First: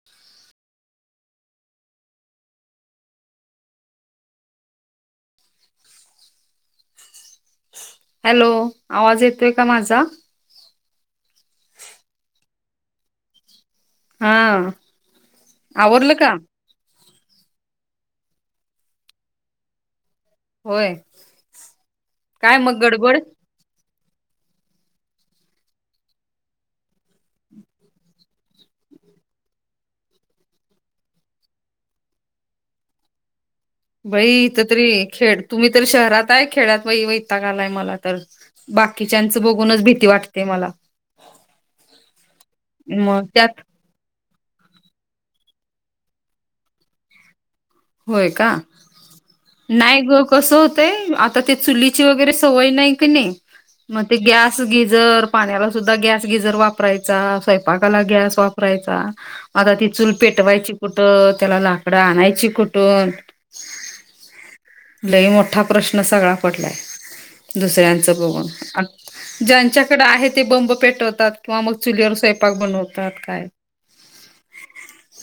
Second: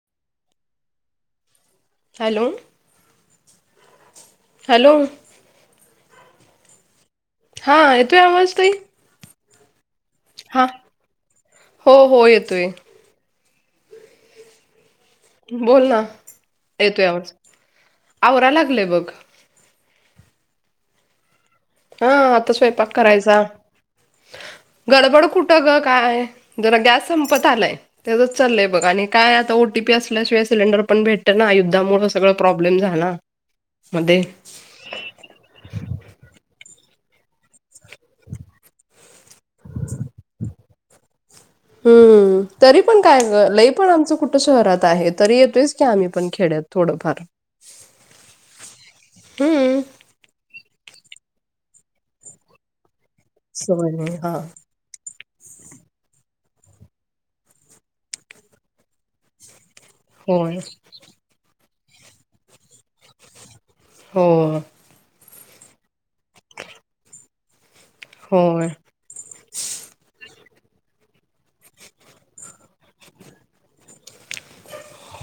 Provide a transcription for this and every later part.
[inaudible] Hello hello हा hello आवाज ताई आवाज येतोय का माझा हा हो हो येतोय हा बोल ना आवरलं का येतो यावर आवरा लागलंय बघ होय हा आता काय मग स्वयंपाक गडबड करायचा. [inaudible] गडबड कुठ ग काय जरा गॅस संपत आलाय ते तरच चाललंय बघ आणि काय आता ओटीपी असल्याशिवायस सिलेंर पण भेटत ना युद्धामुळे सगळं प्रॉब्लेम झाला. मध्ये बाई इथ तरी खेळ तुम्ही तर शहरात आहे खेड्यात बा व इताग आलाय मला तर बाकीच्यांच बघूनच भीती वाटते मला. हम्म तरी पण काय मग ग त्यात पण आमचं कुठं शहरात आहे तरी येतोय कीम्हीण खेड्यात थोडंफार. होय का हम्म नाही ग कसं होतंय आता ते चुलीची वगैरे सवय नाही की नाही सवय नाही मे हा ग्यास गीजर पाण्याला सुद्धा गॅस गिजर वापरायचा स्वयंपाकाला गॅस वापरायचा आता ती चूल होय पेटवायची कुठं त्याला लाकडं आणायची कुठून हो लई मोठा प्रश्न सगळा पडलाय दुसऱ्यांचं बघून होय ज्यांच्याकडे आहे ते बंब पेटवतात किंवा मग चुलीवर स्वयंपाक बनवतात काय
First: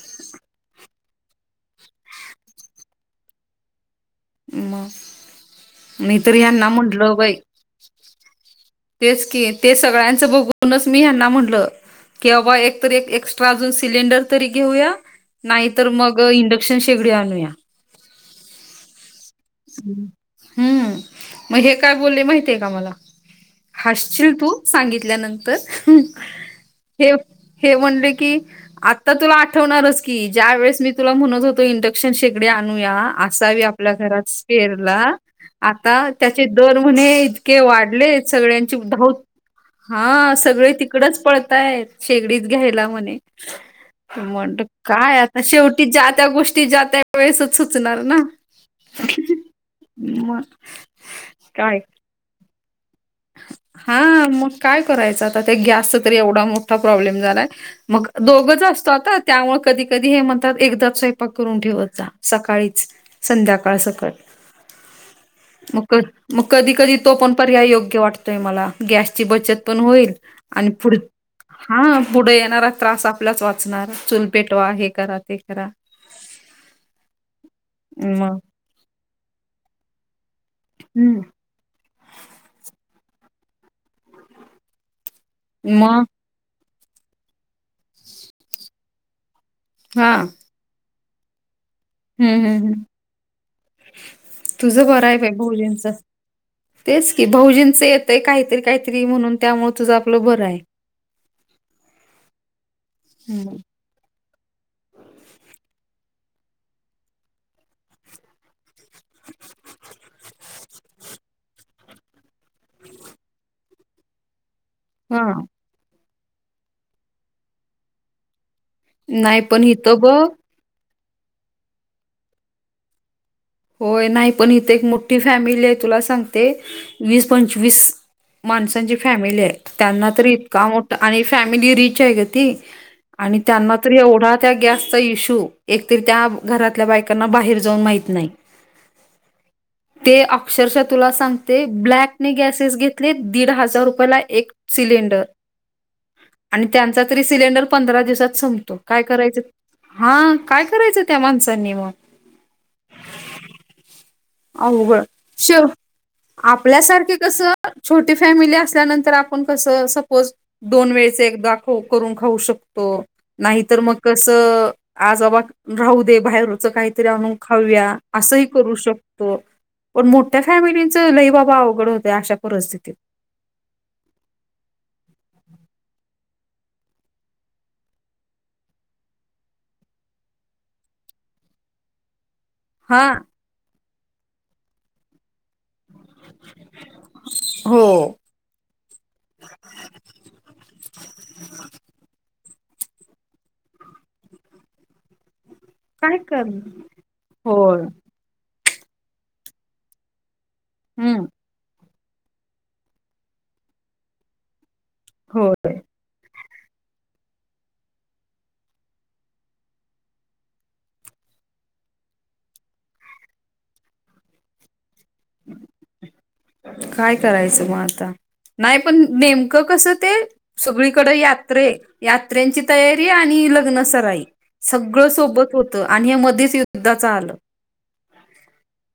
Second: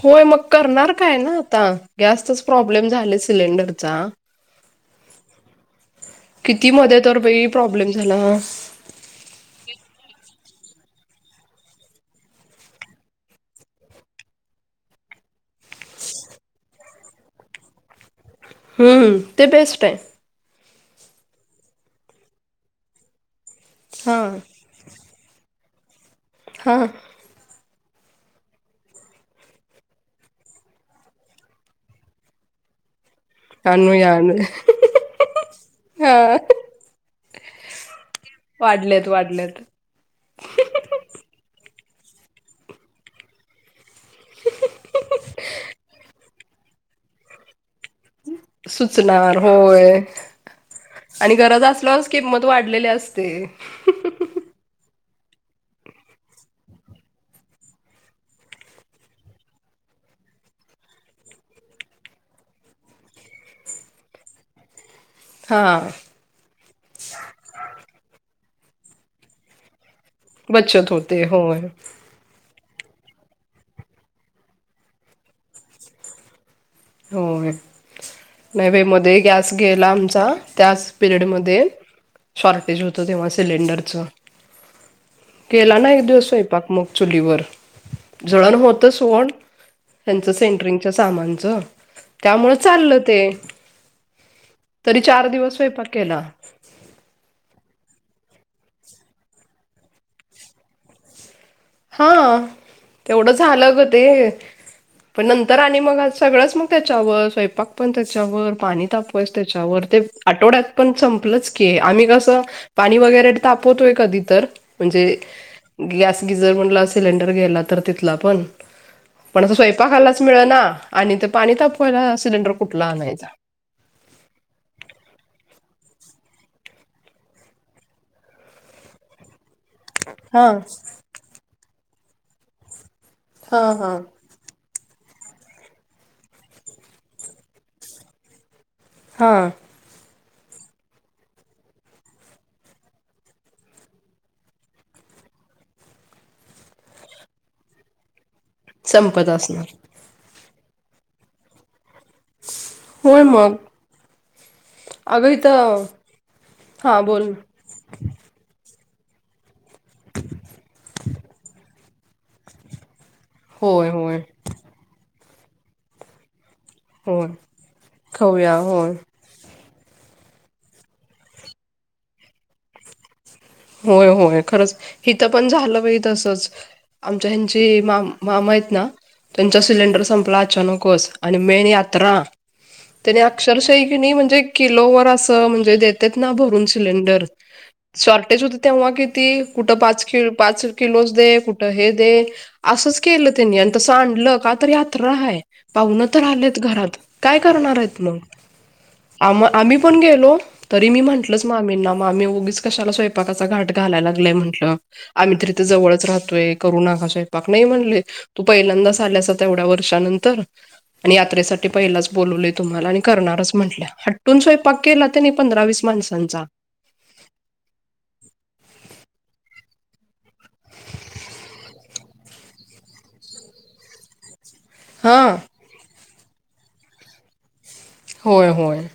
होय मग करणार काय ना आता गॅसतच प्रॉब्लेम झाले सिलेंडरचा मग मी तर ह्यांना किती मध्ये म्हटलं तर बाई प्रॉब्लेम झाला तेच की ते सगळ्यांचं बघूनच मी ह्यांना म्हणलं कि आबा एकत एक एक्स्ट्रा अजून सिलेंडर तरी घेऊया, नाही तर मग, इंडक्शन शेगडी आणूया. हम्म. ते बेस्ट आहे हम्म. मग हे काय बोलले माहिते का मला? हा हसशील तू सांगितल्यानंतर. ह, ह. हे हे म्हणले की, आता तुला आठवणारच की, ज्या वेळेस मी तुला म्हणत होतो. इंडक्शन शेकडी आणूया, अससावी आपल्या आणूया घरात आणूया स्पेरला, आता हा त्याचे दर म्हणे, इतके वाढले. सगळ्यांची वाढलेत धावत वाढलेत हा सगळे तिकडच पळताय. शेगडीच घ्यायला म्हणे. म्हणटल काय आता. शेवटी ज्या त्या गोष्टी, ज्या त्या वेळेसच सुचणार ना. सुचणार होय. मग आणि गरज काय असल्यावच किंमत वाढलेली असते. हा मग काय करायचं आता. ते गॅसचा तर एवढा मोठा प्रॉब्लेम झालाय. मग दोघच असतो आता. त्यामुळे कधी कधी हे म्हणतात. एकदा स्वयंपाक करून ठेवत जा. सकाळीच. संध्याकाळ सकट. हा म, क, मग, कधी कधी तो पण, पर्याय योग्य वाटतो. यमला. गॅसची बचत पण होईल. आणि बचत पुढ होते होय हा पुढं येणारा त्रास आपल्याच वाचणार. चुल पेटवा हे करा. ते करा. होय. मग नाही बाई, मध्ये गॅस गेला आमचा. त्याच हम्म पिरियडमध्ये. शॉर्टेज होतं तेव्हा सिलेंडरचं. केला ना. मग एक दिवस स्वयंपाक मग चुलीवर. जळण होत सोड. हा त्यांच सेंट्रिंगच्या सामानचं. हम्म त्यामुळं हम्म हम्म. चाललं ते तुझ तरी बरय चार बाई दिवस भाऊजीच. स्वयंपाक केला तेच की भाउजींचं येतय काहीतरी काहीतरी म्हणून. तुझं आपलं बरय. हा. तेवढं हम्म झालं ग ते. पण नंतर आणि मग आ सगळंच मग त्याच्यावर. स्वयंपाक पण त्याच्यावर. पाणी तापवायच त्याच्या वर. ते आठवड्यात, पण संपलंच की, आम्ही कसं पाणी वगैरे तापवतोय. कधी तर. म्हणजे, हा गॅस गिजर म्हणला, सिलेंडर घ्यायला तर. तिथला पण. नाही पण अस इथं बघ स्वयंपाकायलाच मिळना. आणि ते पाणी तापवायला, सिलेंडर कुठला आणायचा. होय नाही पण इथे एक मोठी फॅमिलीये. तुला सांगते वीस पंचवीस माणसांची फॅमिलीये. त्यांना तर हा इतका मोठा. आणि फॅमिली रिचं आहे गं ती. आणि हा त्यांना तर हा एवढा त्या गॅसचा इश्यू. एकतरी त्या, घरातल्या बायकांना. बाहेर जाऊन माहीत नाही. हं. ते अक्षरशः तुला सांगते. ब्लॅकने गॅसेस घेतले. दीड हजार रुपयाला एक सिलेंडर. आणि त्यांचा तरी सिलेंडर पंधरा दिवसात. संप तो. काय संपत करायच. असणार हा काय करायचं, त्या माणसांनी म. होय मग. आव बळ, अगं शेव इथं हा आपल्यासारखे बोल ना. कसं. छोटी फॅमिली असल्यानंतर, आपण कसं सपोज. दोन वेळचे एकदा खाऊ, करून खाऊ शकतो. नाहीतर होय म होय कसं, आज बा राहू दे. बाहेरच काहीतरी होय आणून खाऊया. असंही खाऊया करू होय शक तो. पण मोठ्या फॅमिलीचं, लई बाबा अवघड होत्या. अशा परिस्थितीत. होय, होय. खरंच. इथं पण झालं तसंच. आमच्या ह्यांची, मा मामायेत ना. त्यांचा सिलेंडर संपला अचानकच. आणि मेन यात्रा. हा त्यांनी अक्षरशः कीनी म्हणजे किलोवर असं. देतायत ना भरून सिलेंडर. हो ते सुद्धा तेव्हा किती कुठं पाच किलो दे कुठं हे दे असंच केलं त्यांनी आणि तसं आणलं का तर यात्रा आहे. पाहुनं काय तर कर आलेत घरात काय करणार होय आहेत. मंग. आम्ही पण गेलो तरी मी हम्म म्हंटलचं मामींना मामी उगीच कशाला स्वयंपाक करता. स्वयंपाक घाट घालायला लागलाय म्हटलं आम्ही तरी होय जवळचं राहतोय. करू नका स्वयंपाक नाही म्हणले तू पहिल्यांदाच आल्यासं एवढ्या वर्षानंतर. आणि यात्रेसाठी पहिलाचं बोलवले तुम्हाला आणि करणारच म्हंटल्या हट्टून स्वयंपाक केला त्यांनी पंधरा वीस माणसाचा. काय करायचं मग आता नाही पण नेमकं. कसं ते सगळीकडे यात्रा यात्राची तयारी आणि लग्न सराई. सगळं हा सोबत होतं. आणि हे मध्येचं युद्धाचं आलं. होय. होय.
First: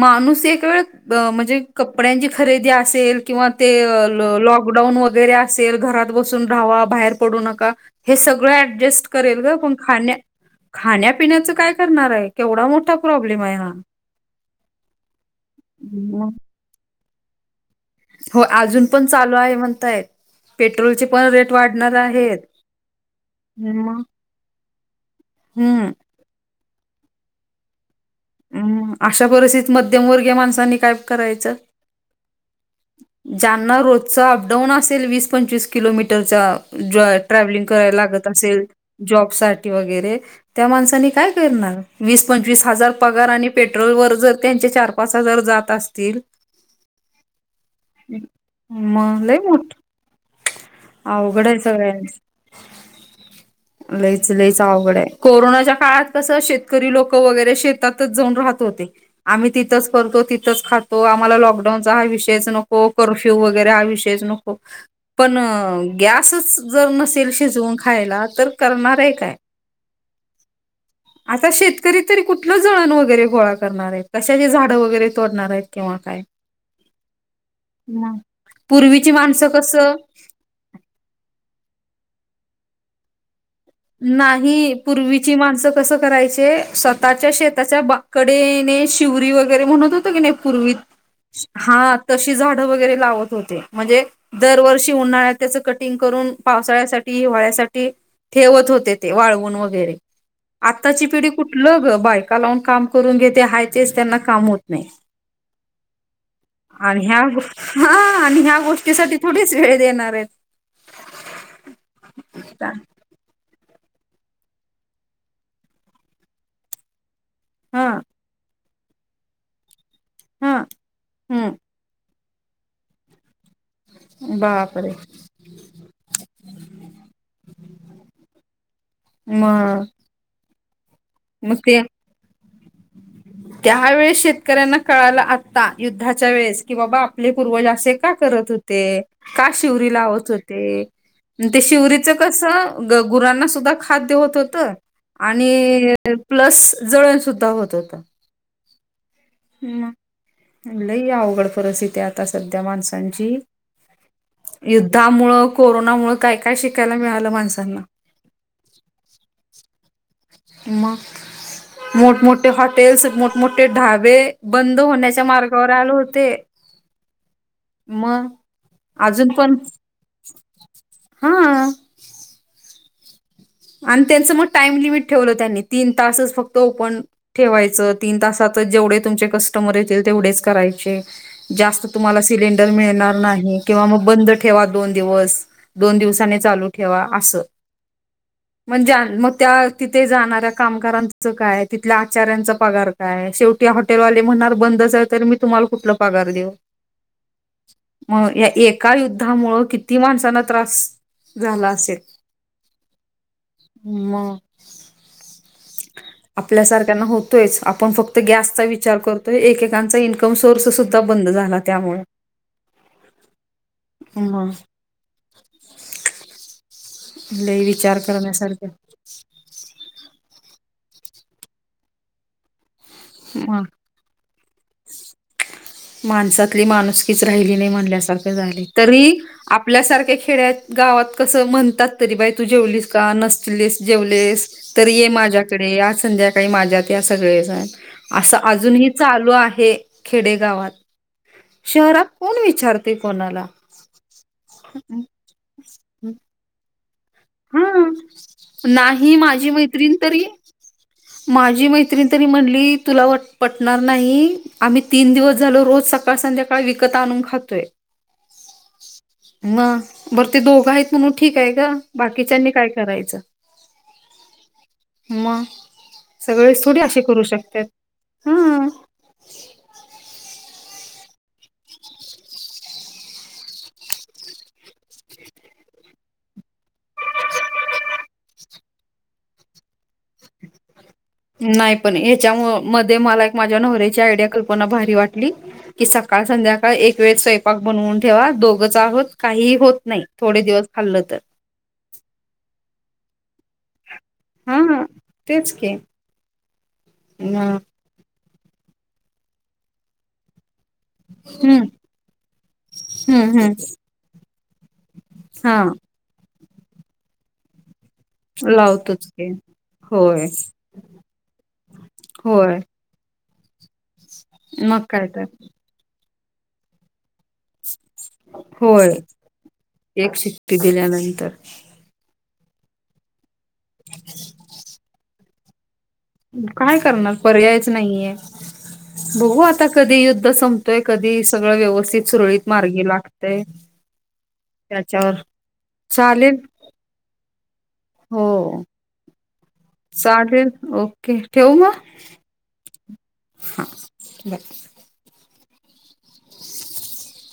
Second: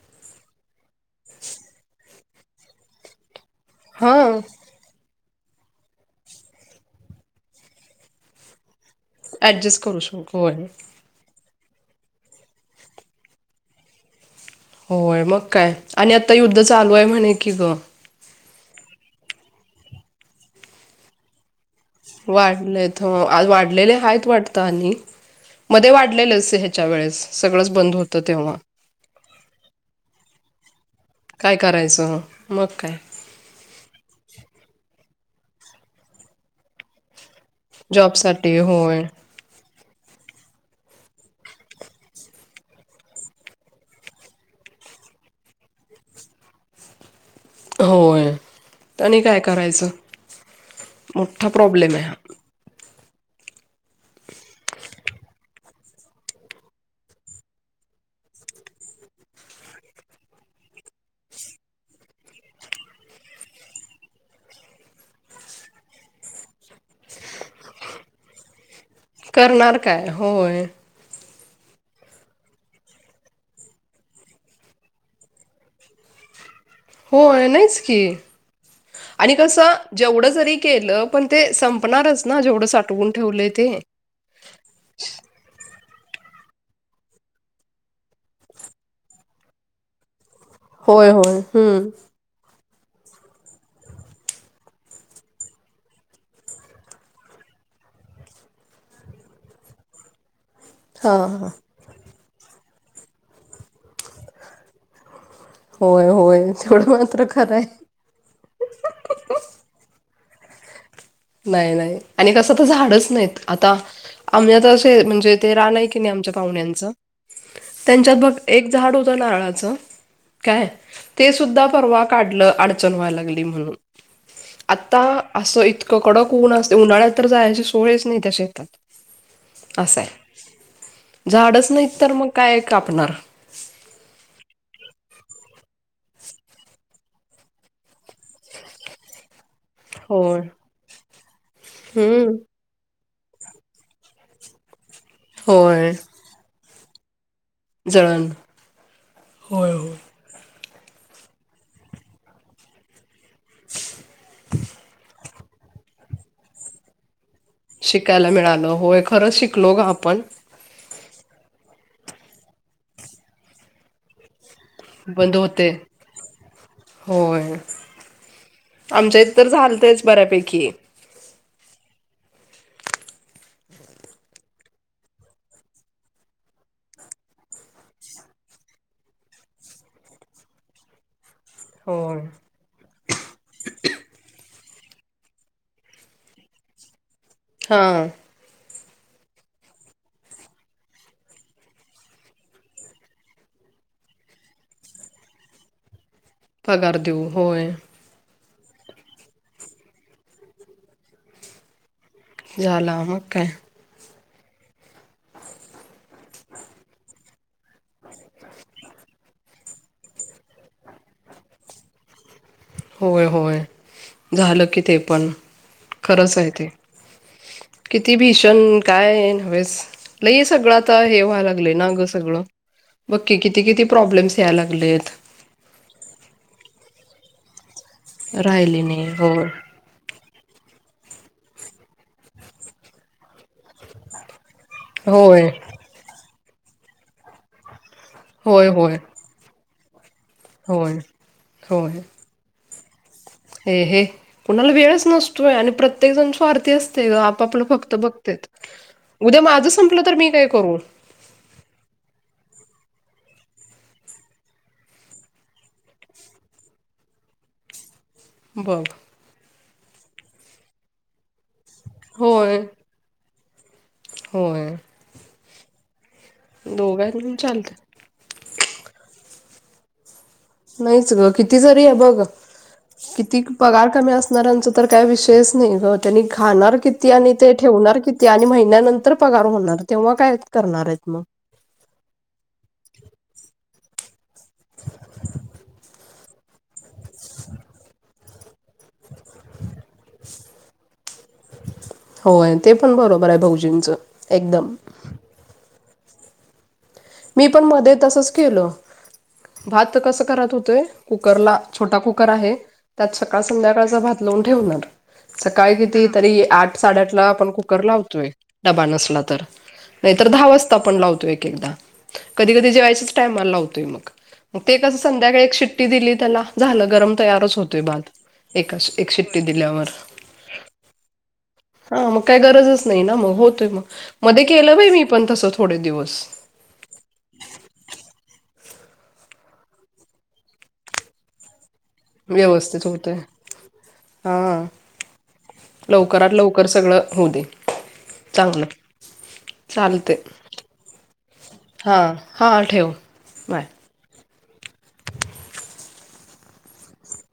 माणूस एक वेळ म्हणजे कपड्यांची खरेदी असेल किंवा. ते हा लॉक. लॉकडाऊन वगैरे असेल घरात बसून राहावा बाहेर पडू नका हे सगळं ऍडजस्ट करेल ग पण ऍडजस्ट करू शकतो होय खाण्यापिण्याचं काय करणार आहे केवढा मोठा प्रॉब्लेम आहे हा होय मग काय आणि आत्ता युद्ध चालू आहे म्हणे कि गं हो अजून पण चालू आहे म्हणतायं पेट्रोलं चे पण रेट वाढणार आहे. वाढलेले हायत वाटतता अनी. मध्ये हम्म वाढले ह्याच्या वेळेस सगळंचं बंद होतं तेव्हा. मग अशा परिस्थितीत मध्यमवर्गीय माणसांनी काय करायचं. काय करायचं. मंग काय. जाना रोजचं अपडाऊन असेल वीस पंचवीस किलोमीटरचा. ट्रॅव्हलिंग करायला लागतं जॉबसाठी असेल होय जॉबसाठी. वगैरे त्या माणसानी काय करणार वीस पचवीस हजार. पगार आणि पेट्रोल वर जर त्यांचे चार पाच हजार जात असतील. होय आणि मंग लय काय मोठं. करायचं अवघड मोठा आहे प्रॉब्लेम हा सगळयांच. लईच लईच आवघड आहे कोरोनाच्या काळात कसं शेतकरी लोक वगैरे शेतीचे. त्यातच जाऊन राहत होते आम्ही तिथंच करतो, तिथंच खातो, आम्हाला लॉकडाऊनचा हा विषयच नको,, कर्फ्यू वगैरे हा विषय नको,, पन गॅसच जर नसेल शिजवून खायला,, तर करनार करणार काय? होय. आता शेतकरी तरी कुठें. जळण वगैरे गोळा करणार आहेत. कशाची झाडं वगैरे तोडणार आहेत किंवा काय. हो नाहीचं कि मग पूर्वीची आणि माणसं कसं जेवढं जरी केलं पण ते संपणारच ना जेवढं साठवून ठेवलं ते. नाही पूर्वीची माणसं कसं करायचे स्वतःच्या शेताच्या बा कडे ने शिवरी वगैरे म्हणत होत. कि नाही पूर्वी होय होय हम्म हा. तशी झाडं वगैरे लावत होते,, म्हजे दरवर्षी उन्हाळ्यात त्याचं कटिंग करून, पावसाळ्यासाठी,, हिवाळ्यासाठी ठेवत होते ते, वाळवून वगैरे, आताची पिढी हां हां कुठलं ग बाय का लावून काम करून घेते,, हाय तेच त्यांना काम होत नाही होय होय तेवढं आणि ह्या, मात्र खरं आहे हां, आणि ह्या गोष्टी साठीच थोडीच वेळ देणार आहेत. नाही नाही, आणि कसं तर झाडच नाहीत. आता, आमच्यात असे, म्हणजे ते रान आहे की नाही, आमच्या पाहुण्यांचं. हा त्यांच्यात बघ एक झाड होत नारळाच, हा काय ते हम्म सुद्धा परवा काढलं अडचन व्हायां लागली म्हणून, बापरे आता असं इत कडक ऊन असंतय, उन्हाळ्यात तर जायाची सोयच नाही त्या शेतात, मग अस. झाडच नाहीत तर मग काय कापणार? त्या वेळेस शेतकऱ्यांना कळालं आता युद्धाच्या वेळेस, की बाबा आपले पूर्वज असे का करत हो ते का शिवरी लावत होय. होते, ते शिवरीचं हम्म. कसं ग गुरांना सुद्धा खाद्य होत होत, होय. आणि प्लस जळण सुद्धा होत जळन. लयी अवघड परिस्थिती आता सध्या माणसांची. युद्धा मुळं, कोरोना मुळं, काय काय शिकायला मिळालं मान शिकायला मिळालं होय खरंच शिकलो ग आपण. म मोठमोठे हॉटेल्स, मोठमोठे ढाबे. बंद होण्याच्या बंद होते. मार्गावर आले होते. होय मग आमच्या अजून इत तर पण झालंतेच बऱ्यापैकी. हा आणि त्यांचं मग टाइम लिमिट ठेवलं त्यांनि, तीन तासच फक्त ओपण. ठेवायचं तीन तासातच जेवढे तुमचे कस्टमर येतील तेवढेच करायचे. जास्त होय. तुम्हाला सिलेंड डर मिळणार नाही, किंवा मग बंद ठेवा दोन दिवस, दोन दिवसानी चालू ठेवा असं. हां! म्हणजे मग त्या तिथे जाणाऱ्या कामगाराचं काय? तिथल्या आचाऱ्या चा पगार काय, शेवटी हॉटेलवाले म्हणार बंद चं आहे तरी मी तुम्हाला कुठलं पगार देऊ? पगार देऊ, होय. म या एका युद्धामुंळं किती माणसांना त्रास झाला असेल. झाल मग काय मग,, आपल्यासारख्यांना होतोयच आपण फक्त गॅसचा विचार करतोय एकेकांचा ईनकम सोर्स सुद्धा. बंद झाला त्यामुळे. होय, होय मग झालं की ते पण खरंच आहे ते. लय विचार किती करण्यासारखे भीषण. काय नव्हेच लय सगळं आता हे व्हाय लागलंय ना गं सगळं त्या बघ की किती, मग किती, प्रॉब्लेम्स यायला लागलेत. माणसातली माणुसकीच राहिली नाही म्हणल्यासारख झाले राहिले नाही तरीही होय. आप आपल्यासारख्या खेड्यात गावात कसं म्हणतात तरी बाई तू जेवलीस का नसलीस जेवलेस. तर ये होय माझ्याकडे आज संध्याकाळी माझ्यात या सगळे जण असं होय अजूनही होय चालू आहे खेडेगावात. [unintelligible] होय शहरात कोण विचारतय कोणाला? हे हे कुणाला वेळच नसतोय, आणि प्रत्येक जण स्वार्थी असतय ग आप पापलं हा फक्त बघत्यात,, नाही उद्या माझी माझं मैत्रीण संपलं तर तरी मी काय करू? माझी मैत्रिणी तरी म्हणली, तुला पटणार नाही आम्ही तीन दिवस झालो रोज स काळ संध्याकाळ विकत आणून खातोय. बघ. म बरं ते दोघं आहेत म्हणून ठीक आहे गं बाकीच्यांनी होय काय करायचं? होय! म सगळेच थोडी असे करू दोघांनी शकत्यांत चालत हा. नहीच ग किती जरी हे बघ, किती पगार कमी असणाऱ्यांच तर काय विषयच नाही ग त्यांनी खाणार कित ती आणि ते ठेवणार किती आणि महिन्यानंतर पगार होणार तेव्हा काय करणार आहेत मग. नाही पण ह्याच्या मध्ये मला एक माझ्या नवऱ्याची आयडिया कल्पना भारी वाटली. कि सकाळ, संध्याकाळ एक वेळ स्वंपाक बनवून ठेवा, दोघच आहोत काहीही होत नाही, थोडे दिवस खाल्लं तर. होय, ते पण बरोबर आहे भाऊजीचं एकदम. हा तेच की. हम्म मी पण मध्ये तसच केलं, भात कसं करत होतोय कुकरला हम्म छोटा कुकर आहे, त्यात सकाळ हम्म संध्याकाळचा भात लावून ठेवणार. हा ते तरी आठ साडेआठ ला आपण कुकर लाव तोय डबा लावतोच नसला की तर, नाही होय तर दहा वाजता आपण लावतोय एक एकदा. कधी होय कधी जेवायच्याच टायमाला लावतोय मग, मग ते कसं काय तर संध्याकाळी एक शि टी दिली त्याला, झालं गरम तयारच होतोय भात. एक होय अश एक शिट्टी दिल्यावर. एक शिट्टी दिल्यानंतर हा मग काही गरजच नाही ना मग, होतोय मग मध्ये केलं बाई मी पण तसं थोडे दिवस. काय करणार पर्यायच नाहीये. बघू आता कधी युद्ध संपतंय, कधी सगळं व्यवस्थित सुरळीत मार्गी व्यवस्थित होतय लागतंय, हा त्याच्यावर लवकरात चालेल लवकर सगळं होऊ दे, हो चांगलं. चालते चालेल, ओक, ठेऊ मग? हां हां ठेव बाय बाय. [inaudible]